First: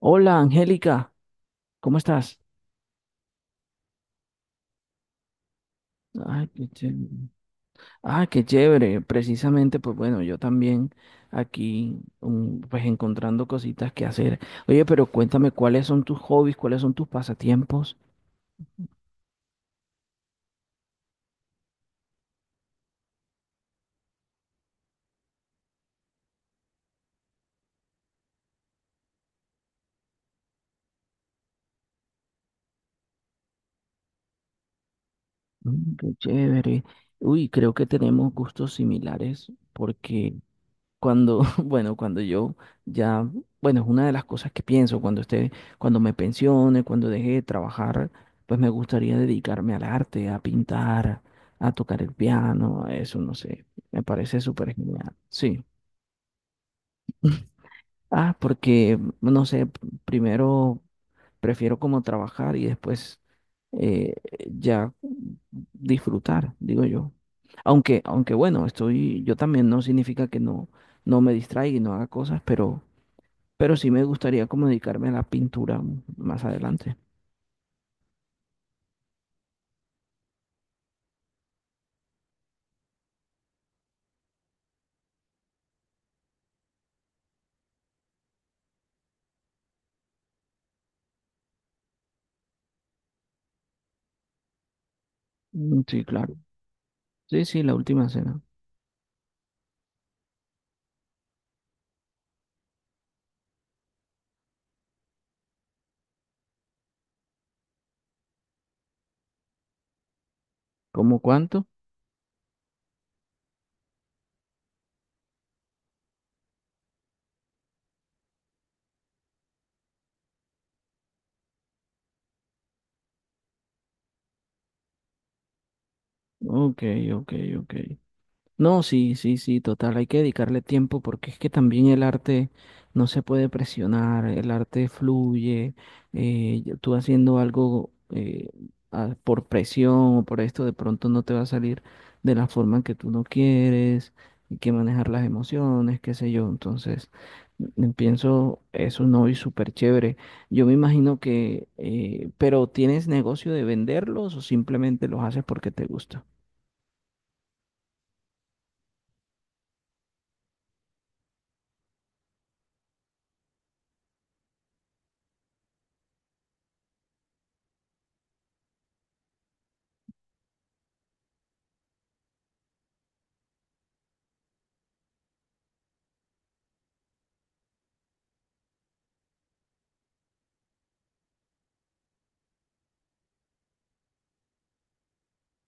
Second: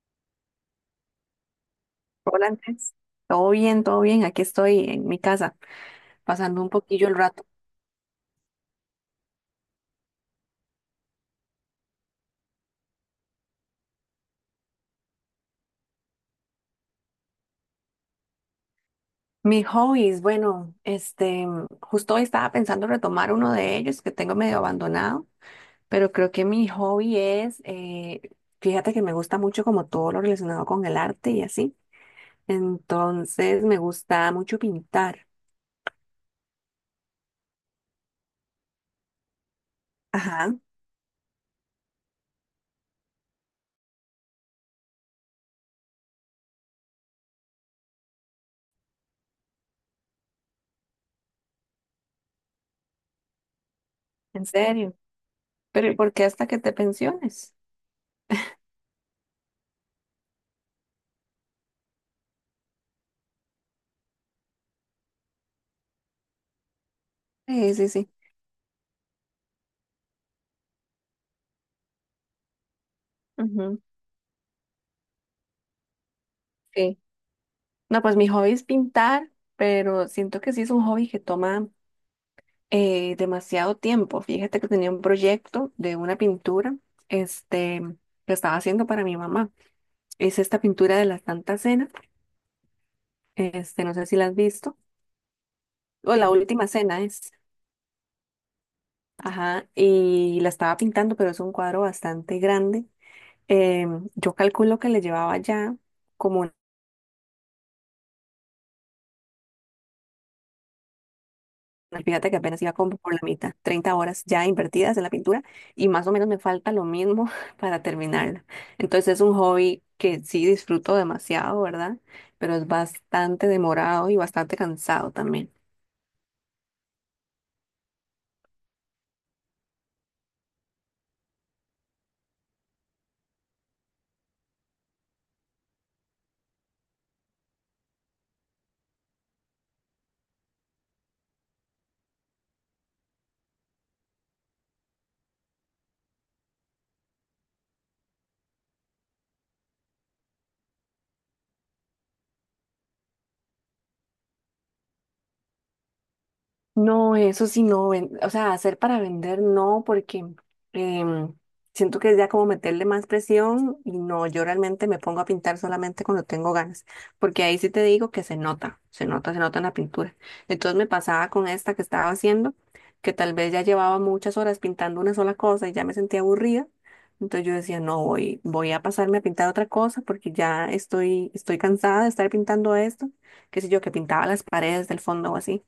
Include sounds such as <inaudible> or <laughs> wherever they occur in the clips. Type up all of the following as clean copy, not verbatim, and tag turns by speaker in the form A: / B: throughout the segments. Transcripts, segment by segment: A: Hola, Angélica, ¿cómo estás?
B: Hola Andrés, todo bien, todo bien. Aquí estoy en mi casa,
A: Ay,
B: pasando
A: qué
B: un
A: chévere.
B: poquillo el rato.
A: Ah, qué chévere. Precisamente, pues bueno, yo también aquí, pues encontrando cositas que hacer. Oye, pero cuéntame, ¿cuáles son tus hobbies? ¿Cuáles son tus pasatiempos?
B: Mis hobbies, bueno, justo hoy estaba pensando retomar uno de ellos que tengo medio abandonado, pero creo que mi hobby es, fíjate que me gusta mucho como todo lo relacionado con el arte y así. Entonces me gusta mucho pintar.
A: Mm, qué chévere. Uy, creo que tenemos gustos similares porque
B: Ajá,
A: <laughs> Bueno, cuando yo ya, bueno, es una de las cosas que pienso, cuando esté, cuando me pensione, cuando deje de trabajar, pues me gustaría dedicarme al arte, a pintar, a tocar el piano, a eso, no sé, me parece
B: en
A: súper
B: serio.
A: genial. Sí.
B: Pero ¿y por qué hasta que te pensiones?
A: Ah, porque, no sé, primero prefiero como trabajar y después eh, ya disfrutar, digo yo.
B: Sí, sí,
A: Aunque,
B: sí.
A: aunque bueno, estoy, yo también no significa que no, no me distraiga y no haga cosas, pero
B: Ujú,
A: sí me gustaría como dedicarme a la pintura más adelante.
B: sí. No, pues mi hobby es pintar, pero siento que sí es un hobby que toma demasiado tiempo. Fíjate que tenía un proyecto de una pintura, este, que estaba haciendo para mi mamá. Es esta pintura de la Santa Cena, este, no sé si la has visto,
A: Mm, sí,
B: o la
A: claro.
B: última cena es,
A: Sí, sí, la última cena.
B: ajá, y la estaba pintando, pero es un cuadro bastante grande. Yo calculo que le llevaba ya como…
A: ¿Cómo cuánto?
B: Fíjate que apenas iba como por la mitad, 30 horas ya invertidas en la pintura y más o menos me falta lo mismo <laughs> para terminarla. Entonces es un hobby que sí disfruto demasiado, ¿verdad? Pero es bastante demorado y bastante cansado también.
A: Ok, ok, ok. No, sí, sí, sí, total, hay que dedicarle tiempo porque es que también el arte no se puede presionar, el arte fluye, y tú haciendo algo por presión o por esto de pronto no te va a salir de la forma en que tú no quieres, hay que manejar las emociones, qué sé yo, entonces mm, mm, pienso es un hobby súper chévere. Yo me imagino que, pero ¿tienes negocio de venderlos o simplemente los haces porque te gusta?
B: No, eso sí, no, o sea, hacer para vender no, porque em, siento que es ya como meterle más presión y no, yo realmente me pongo a pintar solamente cuando tengo ganas, porque ahí sí te digo que se nota, se nota, se nota en la pintura. Entonces me pasaba con esta que estaba haciendo, que tal vez ya llevaba muchas horas pintando una sola cosa y ya me sentía aburrida, entonces yo decía, no, voy a pasarme a pintar otra cosa porque ya estoy cansada de estar pintando esto, qué sé yo, que pintaba las paredes del fondo o así.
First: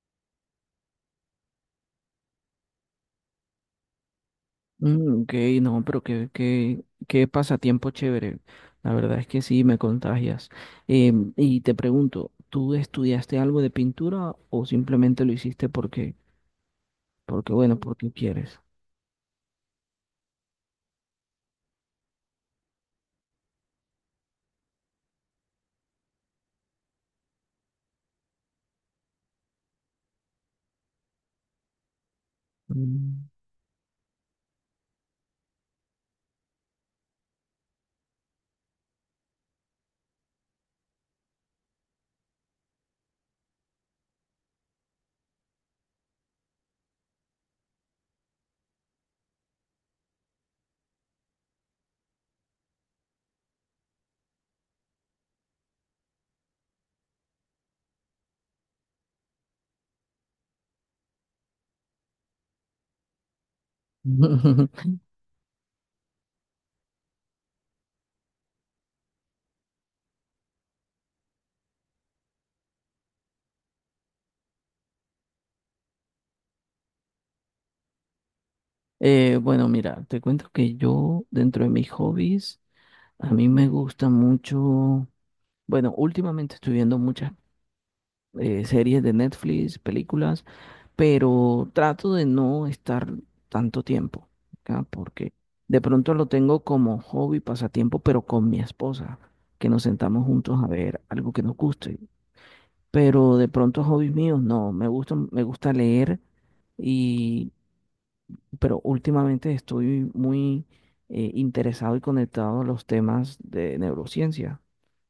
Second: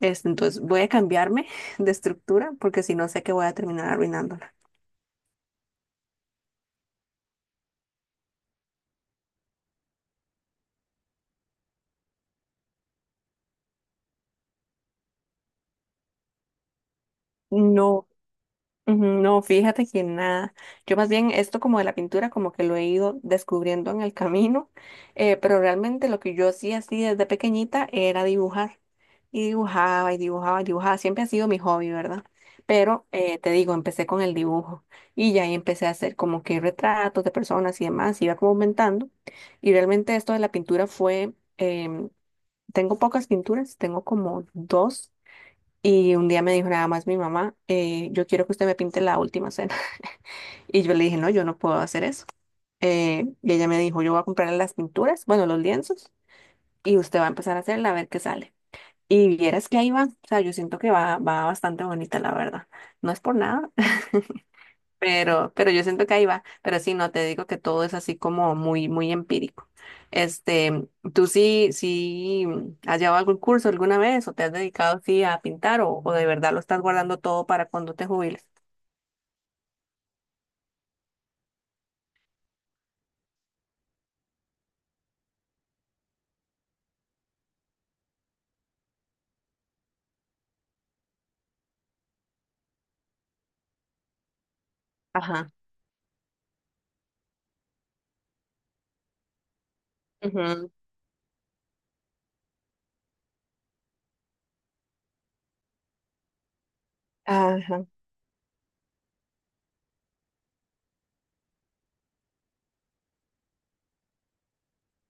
B: Este, entonces voy a cambiarme <laughs> de estructura porque si no sé que voy a terminar arruinándola.
A: Mm, ok, no, pero qué, qué, qué pasatiempo chévere. La verdad es que sí, me contagias. Y te pregunto, ¿tú estudiaste algo de pintura o simplemente lo hiciste porque, porque bueno,
B: No,
A: porque quieres?
B: ujú, no, fíjate que nada. Yo más bien esto como de la pintura como que lo he ido descubriendo en el camino, pero realmente lo que yo hacía así desde pequeñita era dibujar. Y dibujaba y dibujaba y dibujaba. Siempre ha sido mi hobby, ¿verdad? Pero
A: Mm.
B: te digo, empecé con el dibujo y ya ahí empecé a hacer como que retratos de personas y demás, iba como aumentando. Y realmente esto de la pintura fue… tengo pocas pinturas, tengo como 2. Y un día me dijo nada más mi mamá, yo quiero que usted me pinte la última cena. <laughs> Y yo le dije, no, yo no puedo hacer eso. Y ella me dijo, yo voy a comprar las pinturas, bueno, los lienzos, y usted va a empezar a hacerla a ver qué sale. Y vieras que ahí va, o sea, yo siento que va bastante bonita, la verdad. No es por nada. <laughs>
A: <laughs>
B: Pero yo siento que ahí va, pero sí, no te digo que todo es así como muy, muy empírico. Este, ¿tú sí has llevado algún curso alguna vez o te has dedicado sí a pintar o de verdad lo estás guardando todo para cuando te jubiles?
A: Bueno, mira, te cuento que yo, dentro de mis hobbies, a mí me gusta mucho, bueno, últimamente estoy viendo muchas series de Netflix, películas, pero trato de no estar tanto tiempo acá porque
B: Ajá.
A: de pronto lo tengo como hobby, pasatiempo, pero con mi esposa, que nos sentamos juntos a
B: Ujú.
A: ver algo que nos guste. Pero de pronto hobbies míos, no, me gusta leer y,
B: Ajá.
A: pero últimamente estoy muy interesado y conectado a los temas de neurociencia.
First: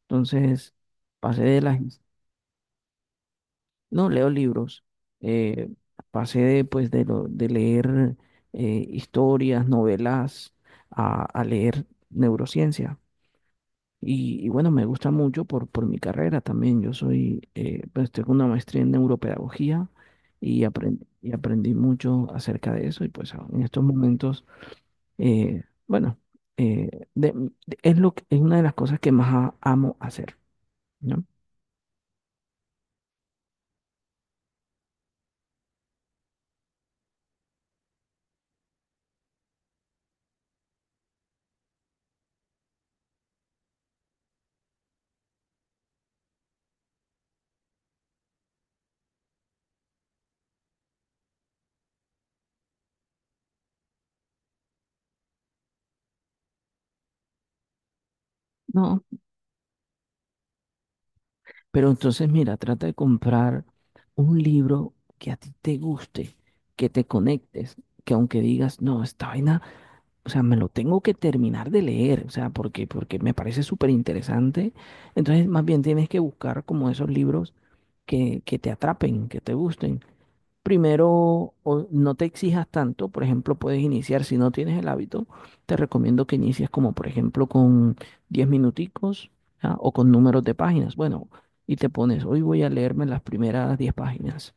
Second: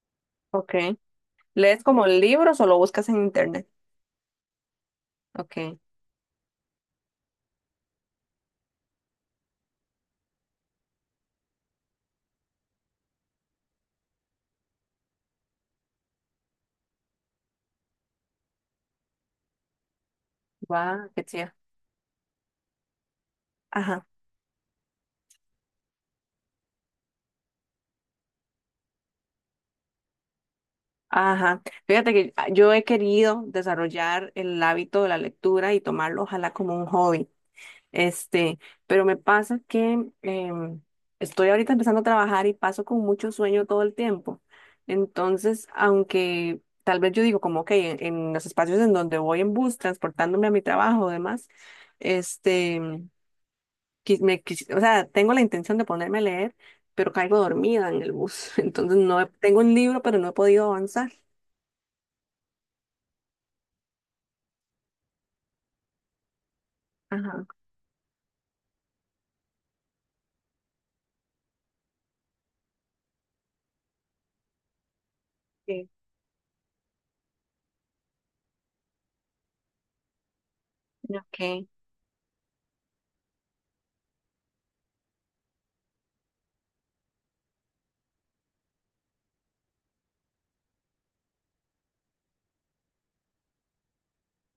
A: Entonces,
B: Ok.
A: pasé de las.
B: ¿Lees como libros o lo buscas en internet?
A: No, leo libros. Eh,
B: Ok,
A: pasé de, pues, de, de leer historias, novelas, a leer neurociencia. Y bueno, me gusta mucho por mi carrera también. Yo soy, pues tengo una maestría en neuropedagogía
B: va, qué
A: y
B: chido.
A: aprendí mucho acerca de eso. Y pues en estos
B: Ajá.
A: momentos, bueno, eh, de- es lo, es una de las cosas que más amo hacer, ¿no?
B: Ajá. Fíjate que yo he querido desarrollar el hábito de la lectura y tomarlo, ojalá, como un hobby. Este, pero me pasa que estoy ahorita empezando a trabajar y paso con mucho sueño todo el tiempo. Entonces, aunque tal vez yo digo como, ok, en los espacios en donde voy en bus, transportándome a mi trabajo o demás, este, o sea, tengo la intención de ponerme a leer, pero caigo dormida en el bus. <laughs> Entonces,
A: No,
B: no he- tengo un libro, pero no he podido avanzar.
A: pero entonces, mira, trata de comprar un libro que a ti te guste, que te
B: Ajá.
A: conectes, que aunque digas, no, esta vaina, o sea, me lo tengo que terminar de leer, o sea, porque, porque me parece súper interesante. Entonces, más bien
B: Sí.
A: tienes que buscar como esos libros que te atrapen, que te gusten. Primero,
B: Ok.
A: o no te exijas tanto, por ejemplo, puedes iniciar, si no tienes el hábito, te recomiendo que inicies como, por ejemplo, con 10 minuticos, ¿ya? O con números de páginas. Bueno, y te pones, hoy voy a leerme las primeras 10 páginas.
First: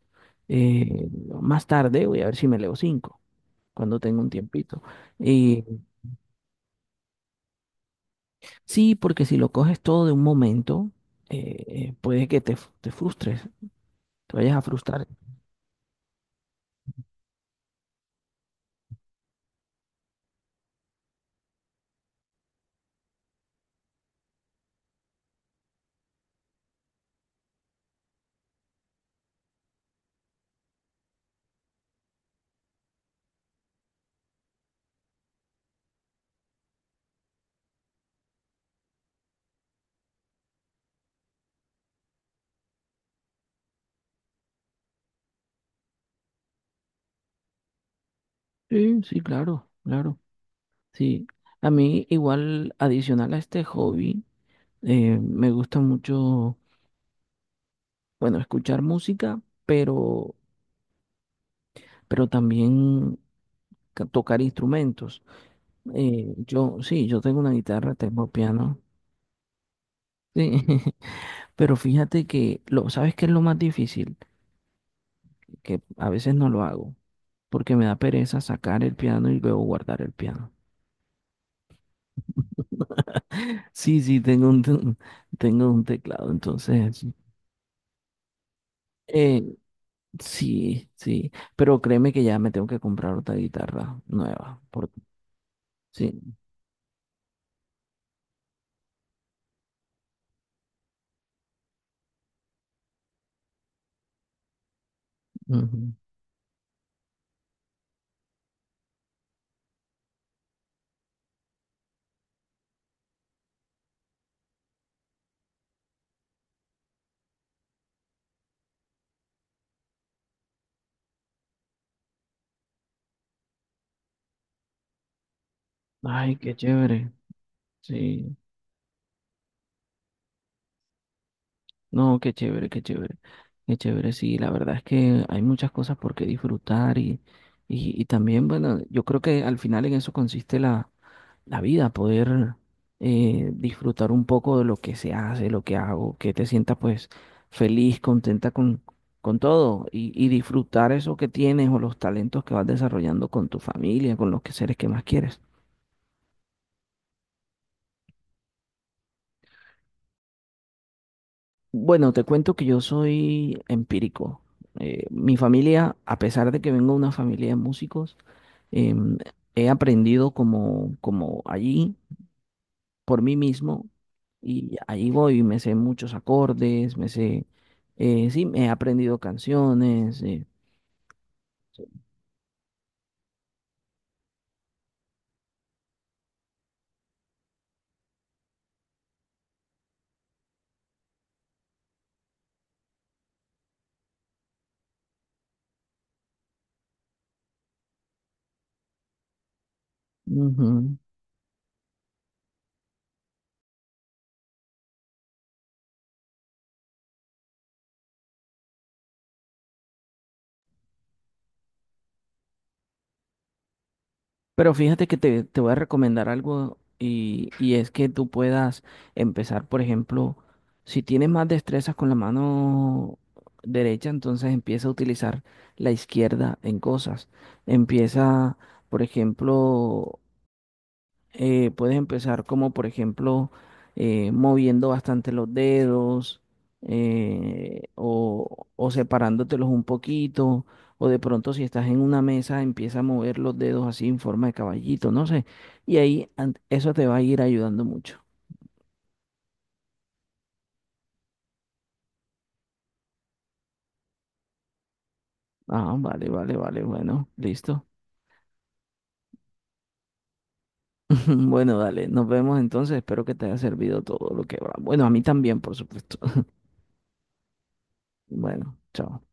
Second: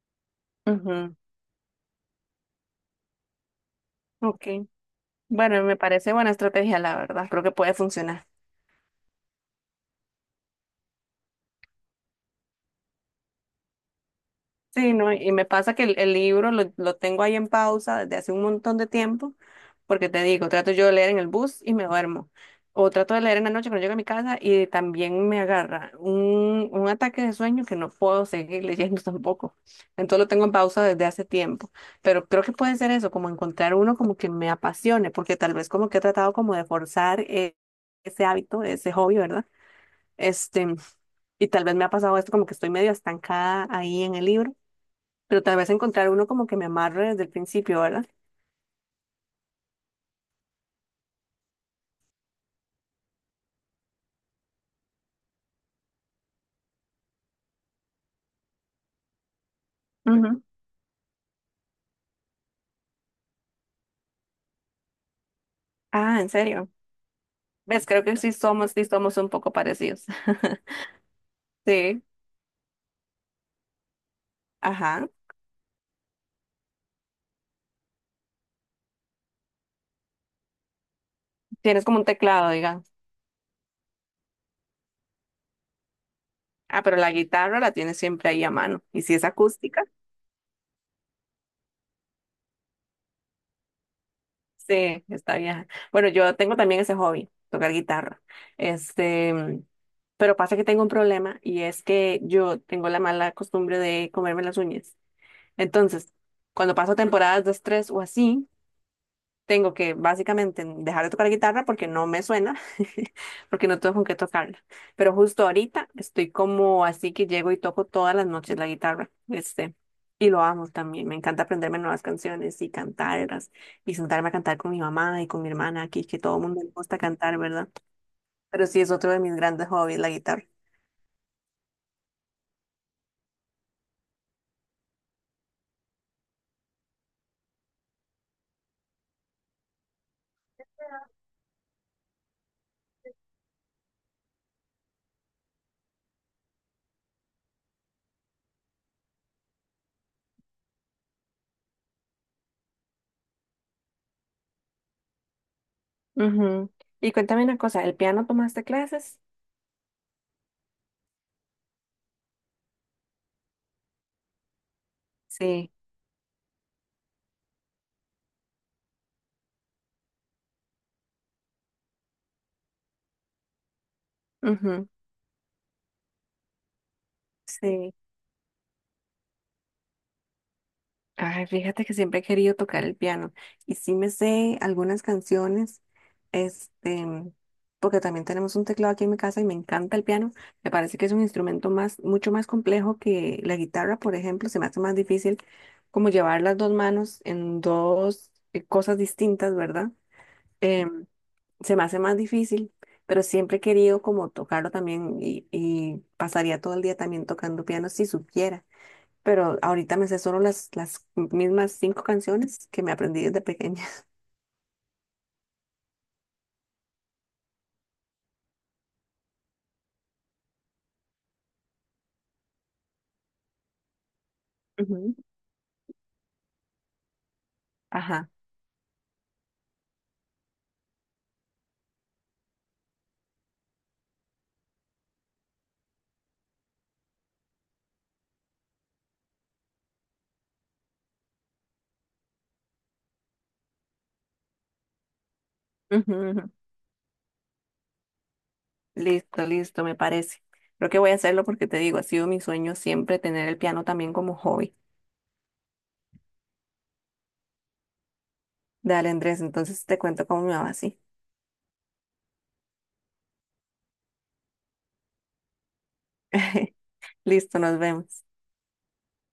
A: Eh,
B: Ujú.
A: más tarde voy a ver si me leo 5 cuando tenga un
B: Ok.
A: tiempito.
B: Bueno,
A: Y
B: me parece buena estrategia, la verdad. Creo que puede funcionar.
A: sí, porque si lo coges todo de un momento, puede que te frustres, te vayas a
B: Sí,
A: frustrar.
B: no, y me pasa que el libro lo tengo ahí en pausa desde hace un montón de tiempo, porque te digo, trato yo de leer en el bus y me duermo, o trato de leer en la noche cuando llego a mi casa y también me agarra un ataque de sueño que no puedo seguir <laughs> leyendo tampoco. Entonces lo tengo en pausa desde hace tiempo, pero creo que puede ser eso, como encontrar uno como que me apasione, porque tal vez como que he tratado como de forzar ese hábito, ese hobby, ¿verdad? Este, y tal vez me ha pasado esto como que estoy medio estancada ahí en el libro pero tal vez encontrar uno como que me amarre desde el principio, ¿verdad?
A: Sí, sí, claro, claro. Sí, a mí igual adicional a este hobby, me gusta mucho, bueno, escuchar música, pero,
B: Ujú.
A: pero también tocar instrumentos.
B: Ah, ¿en serio?
A: Yo, sí, yo tengo una
B: ¿Ves?
A: guitarra,
B: Creo que
A: tengo piano,
B: sí somos un poco parecidos.
A: sí,
B: <laughs>
A: <laughs> pero
B: Sí,
A: fíjate que, lo, ¿sabes qué es lo más difícil?
B: ajá.
A: Que a veces no lo hago, porque me da pereza sacar el piano y luego guardar el piano.
B: Tienes como un teclado, digamos.
A: Sí, sí, tengo un, <laughs> tengo un teclado,
B: Ah, pero
A: entonces,
B: la guitarra la tienes siempre ahí a mano. Y si es
A: eh,
B: acústica,
A: sí, sí, pero créeme que ya me tengo que comprar otra guitarra nueva, por-
B: sí, está vieja. Bueno,
A: sí.
B: yo tengo también ese hobby, tocar guitarra. Este, mm, pero pasa que tengo un problema y es que yo tengo la mala costumbre de comerme las uñas.
A: Ujú.
B: Entonces, cuando paso temporadas de estrés o así, tengo que básicamente dejar de tocar la guitarra porque no me suena, <laughs> porque no tengo con qué tocarla. Pero justo ahorita estoy como así que llego y toco todas las noches la guitarra, este, y lo amo también. Me encanta aprenderme nuevas canciones y cantarlas y sentarme a cantar con mi mamá y con mi hermana aquí, que
A: Ay,
B: todo el
A: qué
B: mundo le gusta
A: chévere,
B: cantar, ¿verdad?
A: sí,
B: Pero sí es otro de mis grandes hobbies, la guitarra.
A: no, qué chévere, qué chévere, qué chévere, sí, la verdad es que hay muchas cosas por qué disfrutar y también, bueno, yo creo que al final en eso consiste la la vida, poder disfrutar un poco de lo que se hace, lo que hago, que te sientas pues feliz, contenta con todo y disfrutar eso que tienes o los talentos que vas desarrollando con tu familia, con los que seres que más quieres.
B: Ujú. Y cuéntame una cosa, ¿el piano tomaste clases?
A: Bueno, te cuento que yo soy empírico. Mi
B: Sí,
A: familia, a pesar de que vengo de una familia de músicos, em, he aprendido como, como allí, por mí mismo y
B: ujú,
A: ahí voy, me sé muchos acordes, me sé,
B: sí.
A: sí, me he aprendido canciones.
B: Ay, fíjate que siempre he querido tocar el piano y sí me sé algunas canciones, este, porque también tenemos un teclado aquí en mi casa y me encanta el piano. Me parece que es un instrumento mucho más complejo que la guitarra, por ejemplo, se me hace más difícil como llevar las dos manos en dos cosas distintas, ¿verdad?
A: Ujú.
B: Se me hace más difícil, pero siempre he querido como tocarlo también y pasaría todo el día también tocando piano si supiera. Pero ahorita me sé solo las mismas 5 canciones que me aprendí desde pequeña.
A: Pero fíjate que te voy a recomendar algo y es que tú puedas empezar, por ejemplo, si tienes más destrezas con la mano derecha, entonces
B: <laughs>
A: empieza a
B: Ujú.
A: utilizar la izquierda en cosas.
B: Ajá.
A: Empieza, por ejemplo, puedes empezar como, por ejemplo, moviendo bastante los dedos o separándotelos un poquito. O de pronto si estás en una mesa, empieza a mover los dedos así en forma de caballito, no sé. Y
B: Ujú,
A: ahí
B: ujú.
A: eso te va a ir ayudando mucho.
B: Listo, listo, me parece. Creo que voy a hacerlo porque te digo, ha sido mi sueño siempre tener el piano también como hobby.
A: Ah, vale, vale, vale, bueno, listo.
B: Dale, Andrés, entonces te cuento cómo me va así.
A: <laughs> Bueno, dale, nos vemos entonces. Espero que te haya servido todo lo que va. Bueno, a mí también, por supuesto. <laughs>
B: <laughs> Listo, nos vemos.
A: Bueno, chao.